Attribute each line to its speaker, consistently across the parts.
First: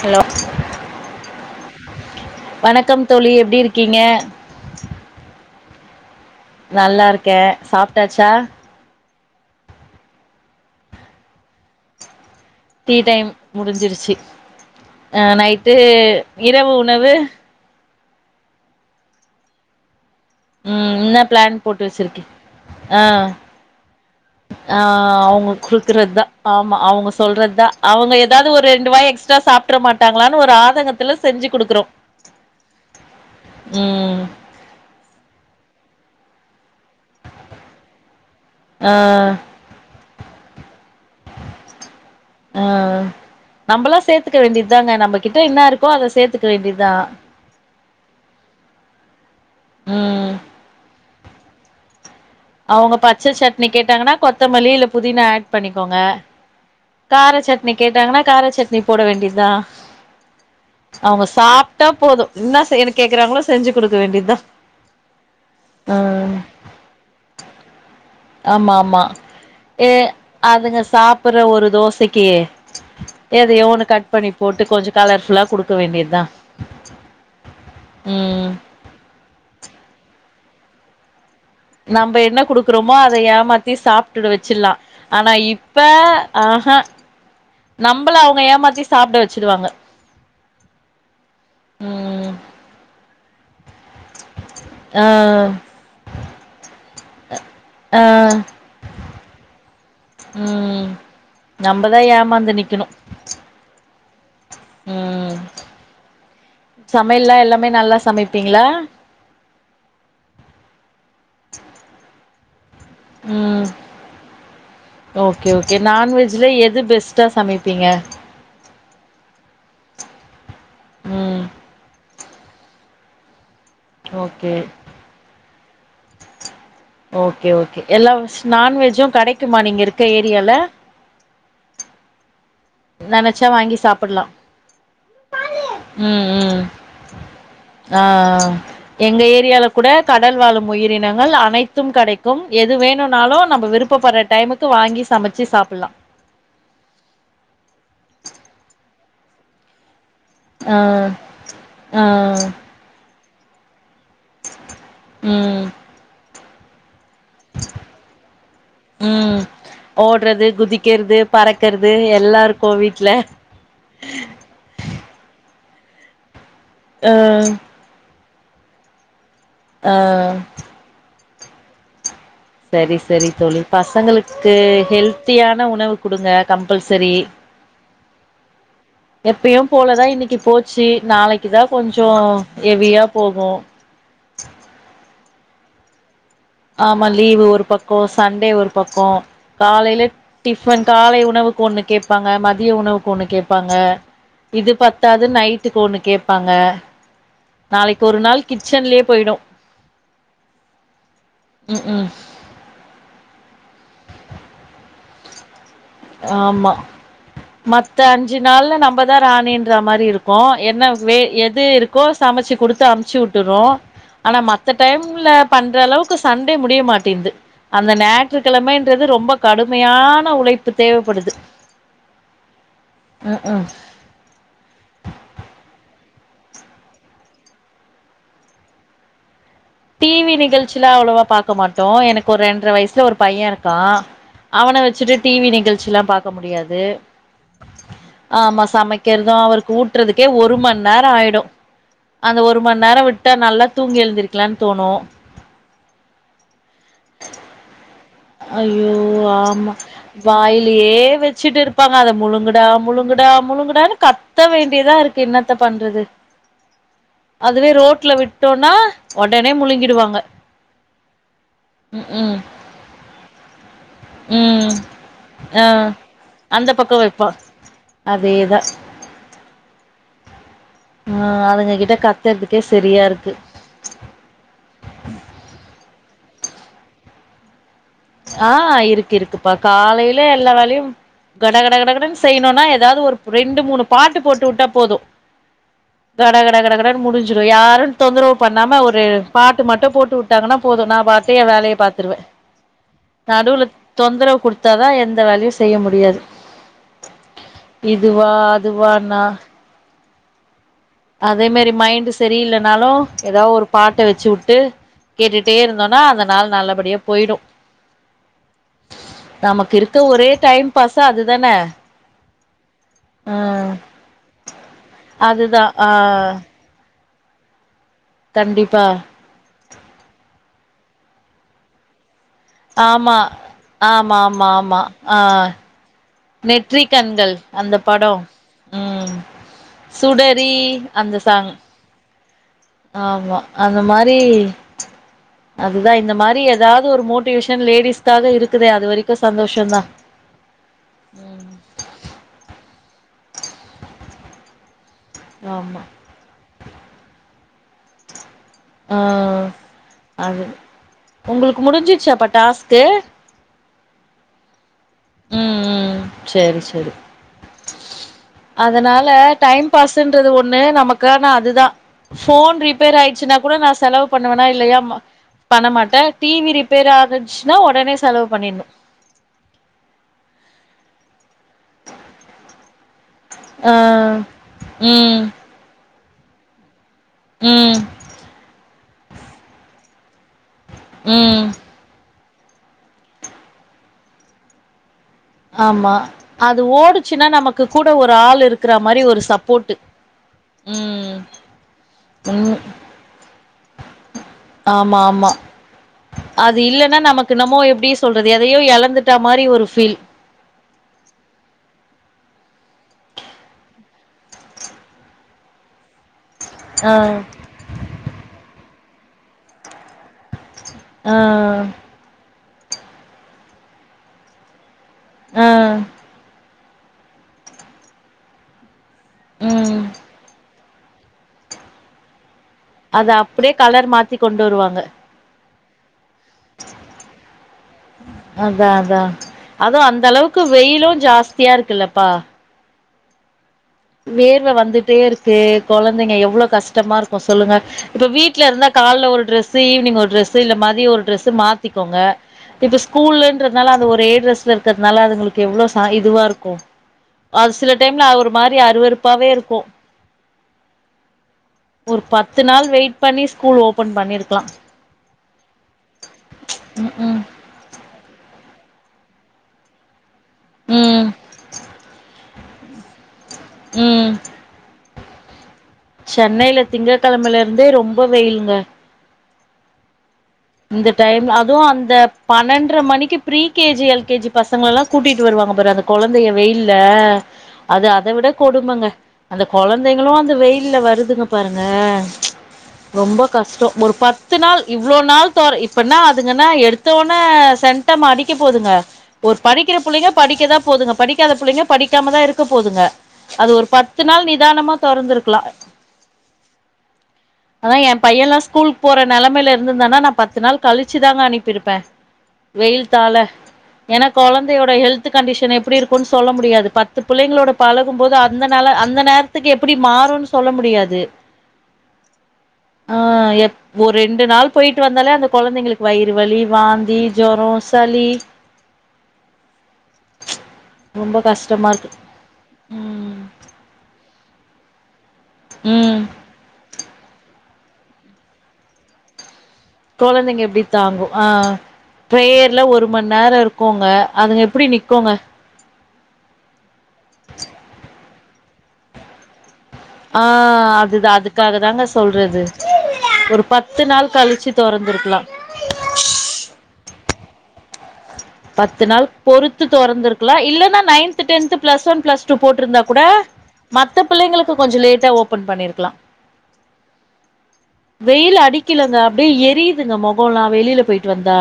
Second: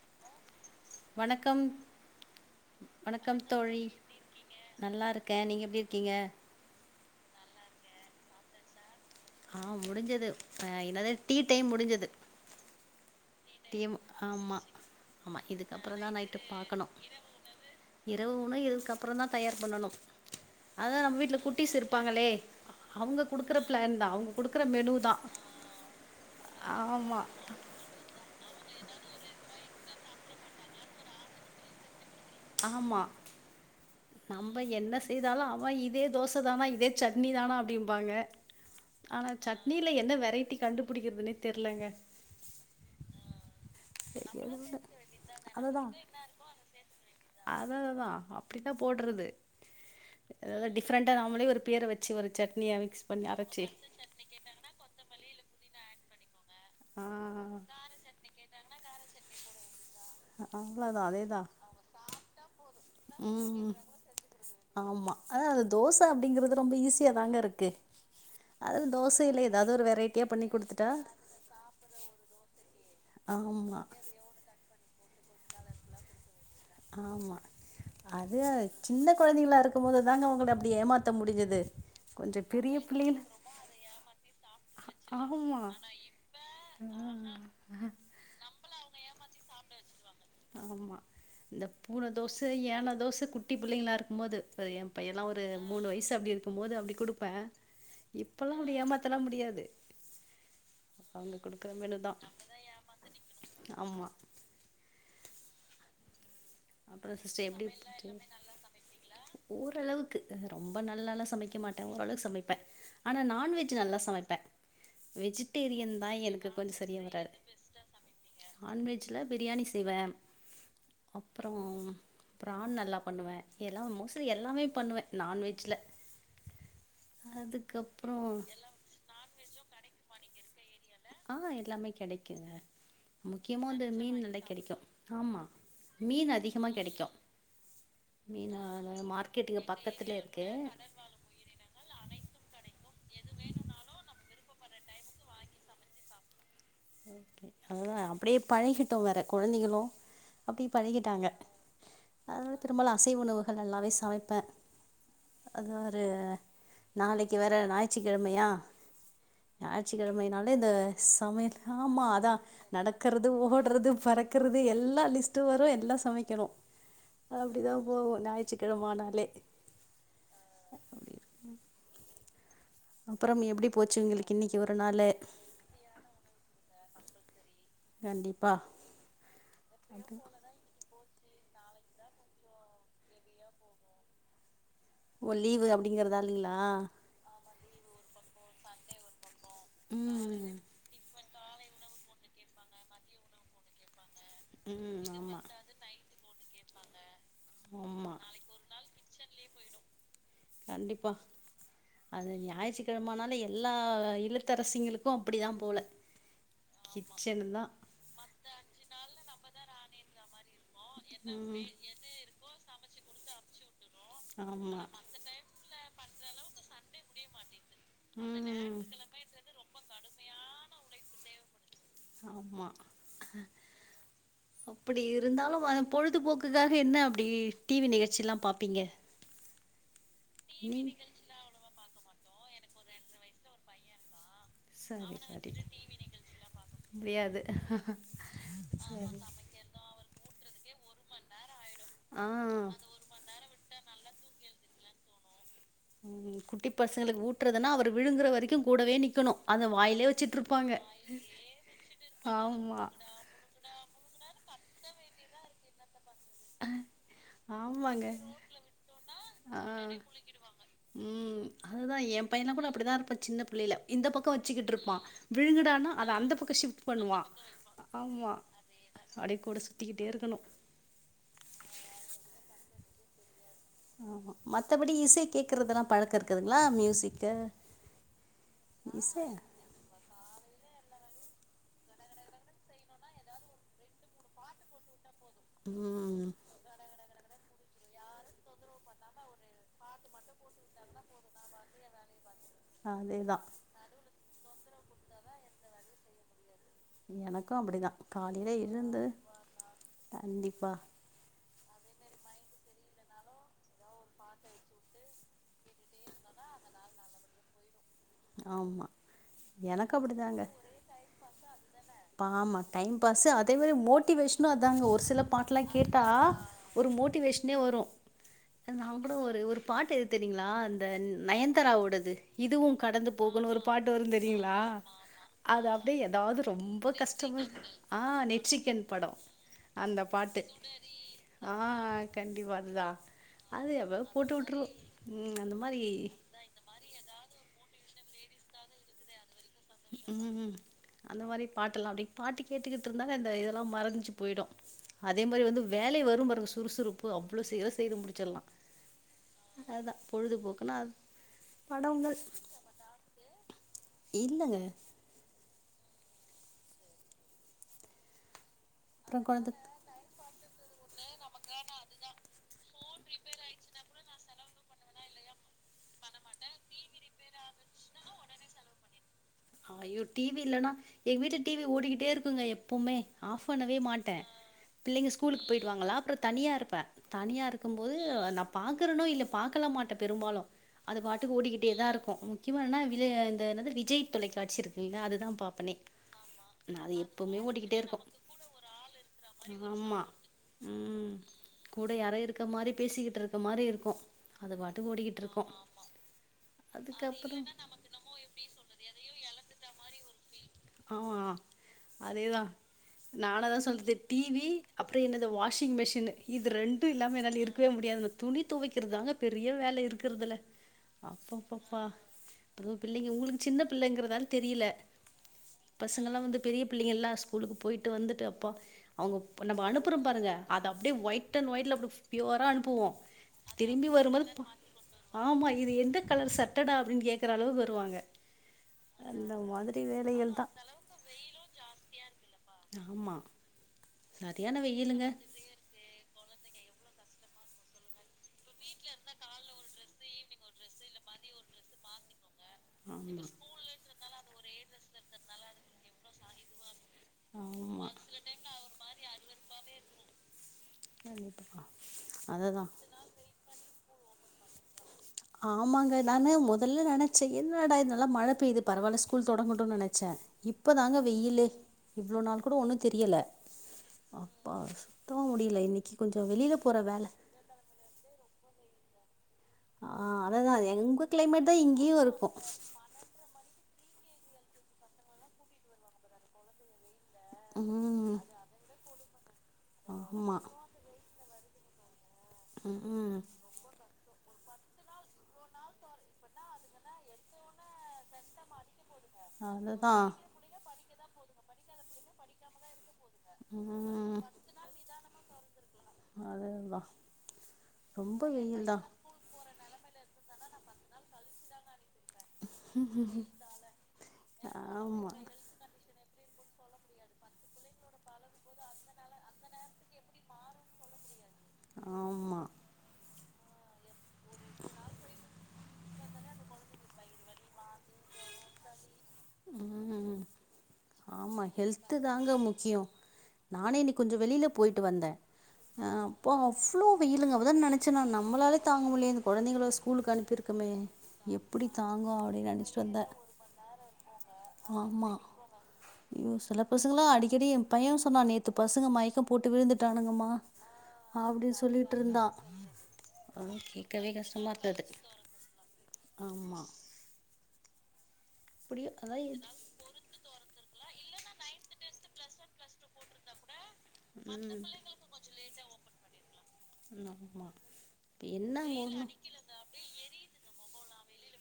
Speaker 1: Hello
Speaker 2: வணக்கம்
Speaker 1: வணக்கம் தோழி எப்டி இருக்கீங்க
Speaker 2: நல்லாருக்கே நீங்க எப்டி இருக்கீங்க
Speaker 1: நல்லாருக்கே சாப்ட்டாச்சா
Speaker 2: ஆ முடிஞ்சுது அ என்னது டீ டைம் முடிஞ்சுது
Speaker 1: டீ டைம் முடிஞ்சிருச்சு
Speaker 2: ஆமா
Speaker 1: அ
Speaker 2: ஆமா
Speaker 1: நைட்டு
Speaker 2: இதுக்கப்புறம் தான் நைட்டு
Speaker 1: இரவு
Speaker 2: பார்க்கணும்
Speaker 1: உணவு
Speaker 2: இரவு உணவு இதுக்கப்றோ தா தயார் பண்ணனு
Speaker 1: ம்
Speaker 2: அதா நம்ம
Speaker 1: என்ன
Speaker 2: வீட்ல
Speaker 1: பிளான்
Speaker 2: குட்டீஸ்
Speaker 1: போட்டு வச்சிருக்கி
Speaker 2: இருப்பாங்களே
Speaker 1: ஆ
Speaker 2: அவுங்க குடுக்குற பிளான் தா அவுங்
Speaker 1: ஆ அவுங்க குடுக்றதா ஆமா அவங்க சொல்றதா அவுங்க எ தாவது ஒரு ரெண்டு வாய் எக்ஸ்ட்ரா சாப்ட மாட்றாகளான்னு ஒரு ஆதங்கத்துல செஞ்சு குடுக்குறோ
Speaker 2: ஆமா
Speaker 1: ம்
Speaker 2: நம் ம்ம என்ன செய்தாலு அம்மா இதே தோச தானா இதே சட்னி தானா அப்டிம்பாங்க
Speaker 1: ஆ
Speaker 2: ஆனா சட்னில என்ன வெரைட்டி கண்டுபுடிக்கறதுன்னே தெர்லங்க
Speaker 1: ஆ நம்பளா சேத்துக்க
Speaker 2: எவ்வளவு
Speaker 1: வேண்டிதுதாங்க நம்மகிட்ட என்ன
Speaker 2: அதுதா
Speaker 1: இருக்கோ அத சேத்துக்க வேண்டிதா
Speaker 2: அதா அதா அப்டிதா போட்றது
Speaker 1: ம்
Speaker 2: எதா டிஃப்ரெண்டா நாமளே ஒரு பேர வச்ச ச்சு ஒரு சட்னிய மிக்ஸ் பண்ணி அரச்சி
Speaker 1: டாங்கனா கொத் கொத்தமல்லி இல்ல புதினா ஆட் பண்ணிக்கோங்க
Speaker 2: ஆ
Speaker 1: கார சட்னி கேட்டாங்கன்னா கார சட்னி போட வேண்டியதா
Speaker 2: அவ்ளோதா
Speaker 1: அவுங்க
Speaker 2: அதேதா
Speaker 1: சாப் டா போதும் ன்னா செய்யரத்
Speaker 2: ம் ஆமா அதா அது தோசை அப்டிங்கறது ரொம்ப ஈஸியா தாங்க இருக்கு
Speaker 1: ஆமா
Speaker 2: அது
Speaker 1: ஆமா
Speaker 2: தோசை இல்ல ஏதாவ்து ஒரு வெரைட்டியா பண்ணி குடுத்துட்டா
Speaker 1: அப்புற ஒரு தோசைக்கி எதையோ
Speaker 2: ஆமா
Speaker 1: ஒன்னு கட் பண்ணி போட்டு கொஞ்சொ கலர்ஃபுல்லா குடுக்க வேண்டியதா
Speaker 2: ஆமா அது
Speaker 1: ம்
Speaker 2: சின்ன கொழந்தைங்களா இருக்கும் போது தாங்க அவுங்கள அப்டி ஏமாத்த முடிஞ்சுது
Speaker 1: நம்ப என்ன குடுக்குறோமோ அத ஏமாத்தி சாப்டுட வெச்சில்லா ஆனா இப்ப ஆஹா
Speaker 2: ம் அ
Speaker 1: நம்பள அவுங்க ஏமாத்தி சாப்ட வச்சிடுவாங்க
Speaker 2: ஆமா இந்த பூன
Speaker 1: ம்
Speaker 2: தோச ஏன தோச குட்டி புள்ளைங்களா இருக்கும் போது சரி என்
Speaker 1: ஆ
Speaker 2: பையென்ல்லா ஒரு மூணு வயசு அப்டி இருக்கும் போது அப்டி குடுப்ப
Speaker 1: ஆ
Speaker 2: இப்பல்லா அப்டி ஏமாத்தெல்லா முடியாது
Speaker 1: ம்
Speaker 2: அவங்க குடுக்குற
Speaker 1: நம்பதா
Speaker 2: மெனுதா
Speaker 1: ஏமாந்து நிக்கிணு
Speaker 2: ஆமா
Speaker 1: ம்
Speaker 2: அப்றோ
Speaker 1: சமையல்லா
Speaker 2: சிஸ்டர்
Speaker 1: எல்லாமே நல்லா
Speaker 2: எப்டி
Speaker 1: சமைப்பீங்ளா
Speaker 2: ஓரளவுக்கு ரொம்ப நல்லாலா சமைக்க மாட்டே ஓரளவுக்கு சமைப்பே ஆனா
Speaker 1: ம்
Speaker 2: நான்வெஜ் நல்லா சமைப்பே
Speaker 1: ஓகே ஓகே
Speaker 2: வெஜிடேரியன் தா
Speaker 1: நான்வெஜ்ல
Speaker 2: எனக்கு கொஞ்ச
Speaker 1: எது
Speaker 2: சரியா
Speaker 1: பெஸ்ட்டா
Speaker 2: வராது
Speaker 1: சமைப்பீங்க
Speaker 2: நான்வெஜ்ல பிரியாணி செய்வ
Speaker 1: ம்
Speaker 2: அப்புறோ அப்ப்ரானண நல்லா பண்ணுவே எல்லா மோஸ்ட்லி
Speaker 1: ஓகே
Speaker 2: எல்லாமே பண்ணுவே நான் வெஜ்ல
Speaker 1: ஓகே ஓகே எல்லாவஸ் நான்வெஜ்ஜுங் கெடைக்குமா நீங்க இருக்க ஏரியால
Speaker 2: ஆ எல்லாமே கெடைக்குங்க
Speaker 1: நெனச்சா
Speaker 2: முக்கியமா
Speaker 1: வாங்கி
Speaker 2: வந்து மீன்
Speaker 1: சாப்புட்லா
Speaker 2: நல்ல கெடைக்கூ ஆமா
Speaker 1: ம்
Speaker 2: மீன்
Speaker 1: ம்
Speaker 2: அதிகமா கெடைக்கூ
Speaker 1: ஆ ஆ எங்க
Speaker 2: மார்க்கெட் இங்க
Speaker 1: ஏரியால கூட
Speaker 2: பக்கத்துல
Speaker 1: கடல்
Speaker 2: இருக்கு
Speaker 1: வாழும் உயிரின னங்கள் அனைத்தும் கடைக்கும் எது வேணுனாலு நம்ப விருப்பப்பட்ற டைமுக்கு வாங்கி சமச்சி சாப்புலா
Speaker 2: ஓகே அதுதா அப்டியே பழகிட்டோ வேற கொழந்தைகளு அப்டி
Speaker 1: ஆ
Speaker 2: பழகிட்டாங்க
Speaker 1: ஆ
Speaker 2: அத பெரும்பாலு அசைவ் உணவுகள் நல்லாவே சமைப்பே
Speaker 1: ம்
Speaker 2: அது ஒரு நாளைக் க்கி வேற ஞாயிற்றுக்கிழமையா
Speaker 1: ம் ஓடுறது
Speaker 2: ஞாயிற்றுக்கிழமைனாலே இந்த
Speaker 1: குதிக்கிறது
Speaker 2: சமையல்
Speaker 1: பறக்கறது
Speaker 2: ஆமா அதா
Speaker 1: எல்லா இருக்கு வீட்ல
Speaker 2: நடக்கறது ஓடுறது பறக்கறது எல்லா லிஸ்ட்டு வரு எல்லா சமைக்கணு
Speaker 1: அ
Speaker 2: அப்டி தா போவு ஞாயிற்றுக்கிழம ஆனாலே
Speaker 1: ஆ
Speaker 2: அ அப்டி
Speaker 1: சரி சரி
Speaker 2: அப்புறம்
Speaker 1: தோழி
Speaker 2: எப்படி போச்சு உங்களுக்கு
Speaker 1: பசங்களுக்கு
Speaker 2: இன்றைக்கி ஒரு நாள்
Speaker 1: ஹெல்த்தியான உணவு குடுங்க கம்பல்சரி
Speaker 2: கண்டிப்பா
Speaker 1: எப்பயும் போலதா இன்னிக்கி போச்சி நாளைக்கி தா கொஞ்சோ ஹெவியா போகு
Speaker 2: ஓ லீவு அப் அப்டிங்கிறதால்லிங்ளா
Speaker 1: ஆமா லீவு ஒரு பக்கம் சண்டே ஒரு பக்கம் காலைல
Speaker 2: ம்
Speaker 1: டிஃபன் காலை உணவுக்கு ஒண்ணு கேப்பாங்க மதிய உணவுக்கு ஒண்ணு கேப்பாங்க இது
Speaker 2: ம்
Speaker 1: பத்தாது
Speaker 2: ஆமாம்
Speaker 1: நைட் ட்டுக்கு ஒன்னு கேப்பாங்க நாளைக்கு ஒரு
Speaker 2: ஆமாம்
Speaker 1: நாள் கிச்சன்லயே போயிடும்
Speaker 2: கண்டிப்பா
Speaker 1: ம் ம்
Speaker 2: அது ஞாயிச்சு கிழுமனாலு எல்லா இல்லத்தரசிகளுக்கு அப்படி தா போல
Speaker 1: ஆமா
Speaker 2: கிச்சனு
Speaker 1: மத்த அஞ்சு நாள்ல நம்மதா ராணின்ற மாரி இருக் க் கு என்ன வே
Speaker 2: ம்
Speaker 1: எது இருக்கோ சமச்சு குடுத்து அனுப்ச்சு வுட்டுறோ ஆனா மத்த
Speaker 2: ஆமா
Speaker 1: டைம் ல பண்ற அளவுக்கு சண்டே முடிய மாட்டேன்து அந்த
Speaker 2: ம்
Speaker 1: ஞாயிற்றுக்கிழமன்றது ரொம்ப கடுமையான உழைப்பு தேவப்படுது
Speaker 2: ஆமா அப்படி இருந்தாலு அத பொழுதுபோக்குக்காக என்ன அப்படி டிவி நிகழ்ச்சி எல்லா பாப்பீங்க
Speaker 1: டிவி
Speaker 2: நீ
Speaker 1: நிகழ்ச்சிலா அவ்வளவா பாக்க மாட்டோம் எனக்கு ஒரு ரெண்டற வயசுல ஒரு பையன் இருக்கா அவன
Speaker 2: சரி
Speaker 1: வச்சுட்டு டிவி
Speaker 2: சரி
Speaker 1: நிகழ்ச்சில்லா பாக்க முடியாது
Speaker 2: முடியாது
Speaker 1: ஆமா சமைக்கிறது அவருக்கு ஊட்டுறதுக்கே ஒரு மண் நேரம் ஆயிடும்
Speaker 2: ஆ
Speaker 1: அந்த ஒரு மணி நேரம் விட்டா நல்லா தூங்கி எழுந்திருக்கலான் தோணும்
Speaker 2: உம் குட்டி பசங்களுக்கு ஊட்டுறதுன்னா ஒரு
Speaker 1: ஐய்யோ ஆமா
Speaker 2: வாயிலே வச்சுட்டு இருப்பாங்க
Speaker 1: வாய்லையே வச்சுட்டு இருப்பாங்க அத முழுங்குடா
Speaker 2: ஆமா
Speaker 1: முழுங்கு டா முழுங்குடான்னு கத்த வேண்டியதா இருக்கு என்னத்த பண்றது அதுவே
Speaker 2: ஆமாங்க
Speaker 1: ரோட்ல விட்டோன்னா ஒடனே
Speaker 2: ஆ
Speaker 1: முழுங்கிடுவாங்க
Speaker 2: ம் அதுதா என்
Speaker 1: ம்,
Speaker 2: பையன் கூட அப்படிதா இருப்பா சின்ன பிள்ளையில இந்த பக்கம்
Speaker 1: ம்.
Speaker 2: வச்சுக்கிட்டு இருப்பா
Speaker 1: ஆ
Speaker 2: விழுங்குடானா அத அந்த பக்கம் ஷிப்ட் பண்ணுவா
Speaker 1: அதேதா
Speaker 2: அப்டியே கூட சுத்திக்கிட்டே இருக்கணு
Speaker 1: ஆ அதுங்க கிட்ட கத்துறதுக்கே சரியா இருக்கு
Speaker 2: ஆமா மத்தபடி இசை கேக்குறதெல்லா பழக்கம் இருக்குதுங்களா மியூசிக்கு
Speaker 1: ஆ இருக்கு
Speaker 2: இசை?
Speaker 1: இருக்கு ப காலைல எல்லா வேலையு கட கட கட கடன்னு செய்யணும்னா ஏதாவது ஒரு ரெண்டு மூணு பாட்டு போட்டு வுட்டா போதும்
Speaker 2: ம்.
Speaker 1: கட கட கடகட முடிச்சு யாரும் தொந்தரவு பண்ணாம ஒரு பாட்டு மட்டும் போட்டு வுட்டாங்கன்னா போதும் நா பாட்டு என் வேலைய பாத்துருவே
Speaker 2: அதேதான்.
Speaker 1: நடுவுல தொந்தரவு குடுத்தாதா எந்த வேலயு செய்ய முடியாது
Speaker 2: எனக்கும் அப்டிதா
Speaker 1: இதுவா
Speaker 2: காலைல எழுந்து
Speaker 1: அதுவான்னா
Speaker 2: கண்டிப்பா
Speaker 1: அதே மாரி மைண்டு செரியில்லனாலு ஏதா ஒரு பாட்ட வச்சு விட்டு கேட்டுட்டே இருந்தோன்னா அந்த நாள் நல்லபடியா போயிடும்
Speaker 2: ஆமா.
Speaker 1: நமக்கு இருக்க
Speaker 2: எனக்கும்
Speaker 1: ஒரே
Speaker 2: அப்படிதாங்க.
Speaker 1: டைம் பாஸு அதுதான
Speaker 2: ஆமா டைம் பாஸு அதே மாரி மோட்டிவேஷனு அதாங்க ஒரு சில பாட்டுல்லா
Speaker 1: அதுதான் ஆ
Speaker 2: கேட்டா ஒரு மோட்டிவேஷ்னே வரும் அ
Speaker 1: கண்டிப்பா
Speaker 2: நம்பளு ஒரு ஒரு பாட்டு எது தெரியுங்களா இந்த நயன்தாரா ஓடது இதுவும் கடந்து
Speaker 1: ஆமா
Speaker 2: போகுன்னு ஒரு பாட்டு வரும்
Speaker 1: ஆமா ஆமா
Speaker 2: தெரியுங்களா
Speaker 1: ஆமா ஆ
Speaker 2: அது அப்டியே ஏதாது
Speaker 1: நெற்றி
Speaker 2: ரொம்ப
Speaker 1: கண்கள்
Speaker 2: கஷ்டமா இரு
Speaker 1: அந்த
Speaker 2: ஆ
Speaker 1: படோ
Speaker 2: நெற்றிகண்
Speaker 1: ம்
Speaker 2: படம் அந்த பாட்டு
Speaker 1: சுடரி அந்த சாங்
Speaker 2: ஆ கண்டிப்பா இதா
Speaker 1: ஆமா
Speaker 2: அது
Speaker 1: அந்த
Speaker 2: எப்பவாது
Speaker 1: மாரி
Speaker 2: போட்டு வுட்டுருவோ அந்த மாரி
Speaker 1: ஏதாது ஒரு மோட்டிவேஷன் லேடிஸ்காக இருக்குது அது வரைக்கும் சந்தோஷம் தா
Speaker 2: உஹும் அந்த மாரி பாட்டெல்லாம் அப்படி பாட்டு கேட்டுக்கிட்டு இருந்தாலே இந்த இதெல்லா மறஞ்சு போயிடும் அதே மாரி வந்து
Speaker 1: ஆமா
Speaker 2: வேலை வரும் பாருங்க சுறுசுறுப்பு அவ்வளோ ச செய்து முடிச்சிடலா
Speaker 1: ஆ
Speaker 2: ம் அதா
Speaker 1: அது
Speaker 2: பொழுதுபோக்குன்னா அ
Speaker 1: உங்களுக்கு
Speaker 2: படங்கள்
Speaker 1: முடிஞ்சிச்சாப்பா டாஸ்க்கு
Speaker 2: இல்லங்க
Speaker 1: ம் ம் செரி செரி அதனால
Speaker 2: அப்புற கொழந்த
Speaker 1: டைம் பாஸ்ன்றது ஒண்ணு நமக்கானா அதுதா ஃபோன் ரிப்பேர் ஆயிடுச்சுனா கூட நா செலவு பண்ணுவனா இல்லையா ம பண்ணமாட்ட டிவி ரிப்பேர் ஆகச்சுனா ஒடனே செலவு பண்ணிர்ன்னு
Speaker 2: ஆயோ டிவி இல்லனா எங்க வீட்ல டிவி ஓடிக்கிட்டே இருக்குங்க எப்பமே ஆஃப்
Speaker 1: ஆ
Speaker 2: பண்ணவே மாட்ட பிள்ளைங்க
Speaker 1: ம்
Speaker 2: ஸ்கூலுக்கு போயிடு வாங்கலா அப்றோ தனியாருப்பே தனியாருக்கம்
Speaker 1: ம்
Speaker 2: போது நா பாக்கறோனோ இல்ல பாக்கலா மாட்ட பெரும்பாலு அது பாட்டுக்கு
Speaker 1: ம்
Speaker 2: ஓடிக்கிட்டேதா இருக்கு முக்கியமா என்னா விஜய இந்த என்னது விஜய் தொலைக்காட்சி இருக்குல அதுதா பாப்பனே
Speaker 1: ஆமா
Speaker 2: நா அது
Speaker 1: ஓடுச்சுன்னா
Speaker 2: எப்பமே
Speaker 1: நமக்கு
Speaker 2: ஓடிக்கிட்டே
Speaker 1: கூட ஒரு ஆள் இருக்கிற மாரி ஒரு
Speaker 2: இருக்கு
Speaker 1: சப்போர்ட்டு
Speaker 2: ஆமா ம் கூட யாரோ இருக்க
Speaker 1: ம்
Speaker 2: மாரி பேசிக்கிட்டு இருக்க மாரி இருக்கு அது பாட்டுக்கு
Speaker 1: ஆமா
Speaker 2: ஓடிக்கிட்டு
Speaker 1: ஆமா
Speaker 2: இருக்கு
Speaker 1: அது இல்லன்னா நமக்கு
Speaker 2: அதுக்கப்புறோ
Speaker 1: என்னமோ எப்டி சொல்றது எதையோ எழந்துட்டா மாரி ஒரு ஃபீல்
Speaker 2: ஆ அதேதா நானாதா சொல்றது டிவி அப்றோ என்னது வாஷிங் மிஷுனு இது ரெண்டு
Speaker 1: ஆ
Speaker 2: இல்லாம என்னால இருக்கவே முடியாதுங்க துணி துவைக்கறதாங்க பெரிய வேல இருக்கறதுல
Speaker 1: ஆ
Speaker 2: அப்பப்பப்பா அதுவு பிள்ளைங்க உங்களுக் சின்ன பிள்ளைங்கறதால தெரில
Speaker 1: ஆ
Speaker 2: பசங்கலா வந்து பெரிய பிள்ளைங்கள்லா ஸ்கூலுக்கு போய்ட்டு வந்துட்டு அப்பா அவங்க நம்ம
Speaker 1: ம்
Speaker 2: அனுப்புறோ பாருங்க அது அப்டியே ஒயிட் அண்ட் ஒயிட்ல அப்டி பியூரா அனுப்புவோ
Speaker 1: அது அப்டியே கலர்
Speaker 2: திரும்பி
Speaker 1: மாத்தி
Speaker 2: வரும்போது
Speaker 1: கொண்டு வருவாங்க
Speaker 2: ஆமா இது எந்த கலர் சட்டடா அப்டின்னு கேட்குற அளவுக்கு வருவாங்க
Speaker 1: அதா அதா
Speaker 2: அந்த
Speaker 1: அதுவு
Speaker 2: மாதிரி
Speaker 1: அந்த
Speaker 2: வேலைகள்
Speaker 1: அளவுக்கு
Speaker 2: தான்.
Speaker 1: வெயிலு ஜாஸ்தியா இருக்குலப்பா
Speaker 2: ஆமா
Speaker 1: வேர்வ
Speaker 2: சரியான வெயிலுங்க
Speaker 1: வந்துட்டேருக்கு கொழந்தைங்க எவ்ளோ கஷ்டமா இருக்கு சொல்லுங்க இப்ப வீட்ல இருந்த கால்ல ஒரு ட்ரெஸ்சு ஈவினிங் ஒரு ட்ரெஸ் ஸு இந்த மாரி ஒரு ட்ரெஸ் மாத்திக்கோங்க இப்ப இந்த
Speaker 2: ஆமா
Speaker 1: ஸ்கூல்ன்ற றனால அது ஒரே ட்ரெஸ்லருக்கறதுனால அதுகளுக்கு எவ்ளோ ச இதுவாருக்கு அது சில
Speaker 2: ஆமா
Speaker 1: டைம்ல அவர் மாரி அறுவெறுப்பாவே இருக்கு
Speaker 2: கண்டிப்பா
Speaker 1: ஒரு பத்து
Speaker 2: அதுதா
Speaker 1: நாள் வெய் ட் பண்ணி ஸ்கூல் ஓபன் பண்ணிருக்கலா
Speaker 2: ஆமாங்க நானு மொதல்ல
Speaker 1: ம்
Speaker 2: நனச்ச
Speaker 1: ம்
Speaker 2: எ என்னடா இது நல்ல மழ பெய்து பரவால ஸ்கூல் தொடங்கட்டனு நெனச்ச இப்ப தாங்க
Speaker 1: ம்
Speaker 2: வெயிலே இவ்ளோ நாள் கூட ஒன்னு தெரில
Speaker 1: ம்
Speaker 2: ஆ பா தூங்க முடில இன்னைக்கி
Speaker 1: சென்னையில திங்க கெழமலருந்தே ரொம்ப வெயிலுங்க
Speaker 2: ஆ அததா
Speaker 1: இந்த
Speaker 2: எங்க
Speaker 1: டைம்ல
Speaker 2: கிளைமேட் தா
Speaker 1: அதுவு அந்த
Speaker 2: இங்கேயு இருக்கு
Speaker 1: பன்னெண்ற மணிக்கிப் pre K G L K G பசங்களெல்லா கூட்டிட்டு வருவங்க பாரு அந்த கொழந்தய வெயில்ல அது அத
Speaker 2: ம்
Speaker 1: விட கொடுமங்க அந்த கொழந்தைங்களு அந்த
Speaker 2: ஆமா
Speaker 1: வெயில்ல வருதுங்க பாருங்க
Speaker 2: ம்
Speaker 1: ரொம்ப கஷ்டோ ஒரு பத்து நாள் இவ்ளோ நாள் தா இப்பன்னா அதுங்கன்னா எடுத்தோன சென் டமா அடிக்க போதுங்க ஒரு படிக்கிற
Speaker 2: அதுதா
Speaker 1: புள்ளைங்க படிக்கதா போதுங்க படிக் படிக்காத புள்ளைங்க படிக்காமதா இருக்க போதுங்க அது ஒரு பத்து
Speaker 2: ம்
Speaker 1: நாள் நிதானமா தொறந்துருக்கலா
Speaker 2: அதேதா
Speaker 1: அதா எ பையெல்லா ஸ்கூலுக் போற நெலமைல இருந்துதிருந்தானா நா பத்து நாள் கலிச்சிதாங்க அனுப்பிருப்ப வெயில் தாழ ஏனா கொழந்தையோட ஹெல்த்து
Speaker 2: ஆமா
Speaker 1: கண்டிஷனு எப் ப்படி இருக்கோனு சொல்ல முடியாது பத்து புள்ளைங்களோட பலகும்போது அந்த நால அந்த நேர்த்துக்கு எ ப்படி மாறோனு சொல்ல முடியாது
Speaker 2: ஆமா
Speaker 1: ஆ எப் ஒரு ரெண்டு நாள் போய்ட்டு வந்தாலே அந்த கொழந்தைங்களுக்கு வயிறு வலி வாந்தி ஜொரோ சளி
Speaker 2: ம்
Speaker 1: ரொம்ப
Speaker 2: ஆமா
Speaker 1: கஷ்டமா இருக்கு
Speaker 2: ஹெல்த்து தாங்க முக்கியோ
Speaker 1: ம்
Speaker 2: நானே இன்னிக் கொஞ்சோ வெளில போய்ட்டு வந்த அ
Speaker 1: ம்
Speaker 2: ப்பா அவ்ளோ வெயிலுங்க அப்பத நெனச்ச நா நம்மாலாலே தாங்க முட்லியே இந்த கொழந்தைங்கல ஸ் கூலுக்கு
Speaker 1: கொழந்தைங்க எப்டி
Speaker 2: அனுப்பியிருக்கமே
Speaker 1: தாங்கு ஆ
Speaker 2: எப்படி தாங்கு அப்டின்
Speaker 1: பிரேயர்ல
Speaker 2: நெனச்ட்டு
Speaker 1: ஒரு
Speaker 2: வந்த
Speaker 1: மண் நேரோ இருக்குங்க அதுங்க எப்டி
Speaker 2: ஆமா
Speaker 1: நிக்குங்க
Speaker 2: யோ சில பசங்களா அடிகடி எ பைய சொன்னா நேத்து பசங்க மய்க்கம் போட்டு
Speaker 1: ஆ
Speaker 2: விழுந்துடானுங்கம்மா
Speaker 1: அதுதா
Speaker 2: அப்டி
Speaker 1: அதுக்காக தாங்க
Speaker 2: சொல்லிட்டுருந்தா
Speaker 1: சொல்றது
Speaker 2: ஆ
Speaker 1: ஒரு பத்து
Speaker 2: கேக்கவே
Speaker 1: நாள் கழிச்சு
Speaker 2: கஷ்டமா இருந்தது
Speaker 1: தொறந்துருக்கலா
Speaker 2: ஆமா
Speaker 1: பத்து
Speaker 2: அப்படியோ
Speaker 1: நாள்
Speaker 2: அதா
Speaker 1: பொறுத்து தொறந்திருக்லா இல்லனா ninth tenth plus one plus two போட்டுருந்தா கூட மத்த பிள்ளைங்களுக்கு கொஞ்சோ லேட்டா ஓபன் பண்ணிருக்கலா
Speaker 2: ஆமா
Speaker 1: வெயில்
Speaker 2: என்ன
Speaker 1: அடிக்கலங்க
Speaker 2: ஒண்ணு
Speaker 1: அப்டே எரியுதுங்க மொகோல்லா வெளியில போய்ட்டு வந்தா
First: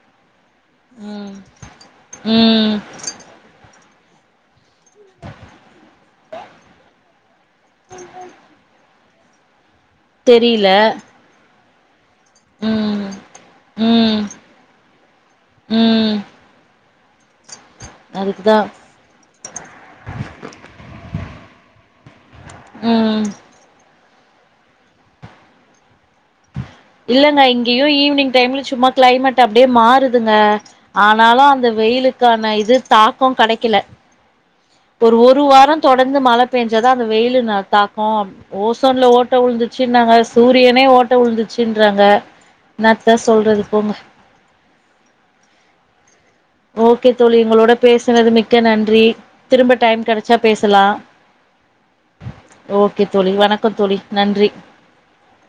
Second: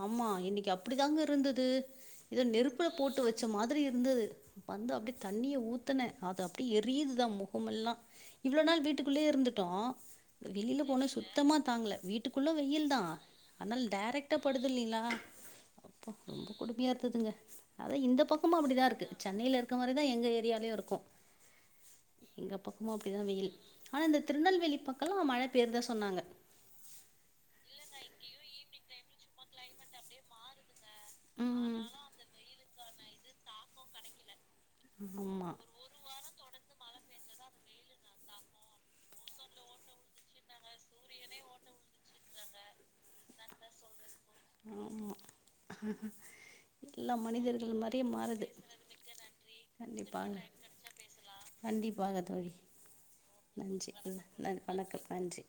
Speaker 2: ஆமா இன்னிக்கி அப்பிடி தாங்க
Speaker 1: ம்
Speaker 2: இருந்தது இத
Speaker 1: ம்
Speaker 2: நெருப் புல போட்டு வெச்ச மாதிரி இருந்தது வந்து அப்டி தண்ணிய ஊத்துன அது அப்டி எரியுதுதா மொ கோமெல்லா இவ்ளோ நாள் வீட்டுகுள்ளே இருந்துட்டோ
Speaker 1: தெரில
Speaker 2: வெளில போனா சுத்தமா தாங்கல வீட் டுக்குள்ள வெயில் தா
Speaker 1: ம்
Speaker 2: அனல்
Speaker 1: ம்
Speaker 2: டேரெக் ட்டா படுது இல்லீங்ளா அப்பா
Speaker 1: ம்
Speaker 2: ரொம்ப கொடுமியா இருந்ததுங்க அதா இந்த பக்கமு
Speaker 1: அதுக்குதா
Speaker 2: அப்படிதாருக்கு சென்னையில இருக்க மாரி தா எங்க ஏரியாலியு இருக்கு எங்க பக்குமு அப்டி தா
Speaker 1: ம்
Speaker 2: வெயில் ஆனா இந்த திருநெல்வேலி பக்கலா மழை பெய்ரதா சொன்னாங்க
Speaker 1: இல்லங்க இங்கியு ஈவினிங் டைம்ல சும்மா க்ளைமேட் அப்டியே மாறுதுங்க ஆனாலு அந்த
Speaker 2: ம்
Speaker 1: வெயிலுக்கான இது தாக்கோ கடைக்கில ஒரு ஒரு
Speaker 2: ஆமா
Speaker 1: வாரோ தொடந்து மழ பேஞ்சாதா அந்த வெயிலு ந தாக்கோ அப் ஓசோன்ல ஓட்ட உழுந்துரு ச்சினாங்க சூரியனே ஓட்ட உழுந்துச்சுன்றாங்க இன்னாத்த சொல்றது போங்க
Speaker 2: ஆமா
Speaker 1: ஓகே
Speaker 2: எல்லா
Speaker 1: தோழி உங்களோட
Speaker 2: மனிதர்கள் மாரியே
Speaker 1: பேசுனது
Speaker 2: மாறுது
Speaker 1: மிக்க நன்றி திரும்ப டைம்
Speaker 2: கண்டிப்பா
Speaker 1: கெடச்சா பேசலா
Speaker 2: கண்டிப்பாக தோழி
Speaker 1: ஓகே தோழி வ
Speaker 2: நன்றி ம் ந வணக்கம் நன்றி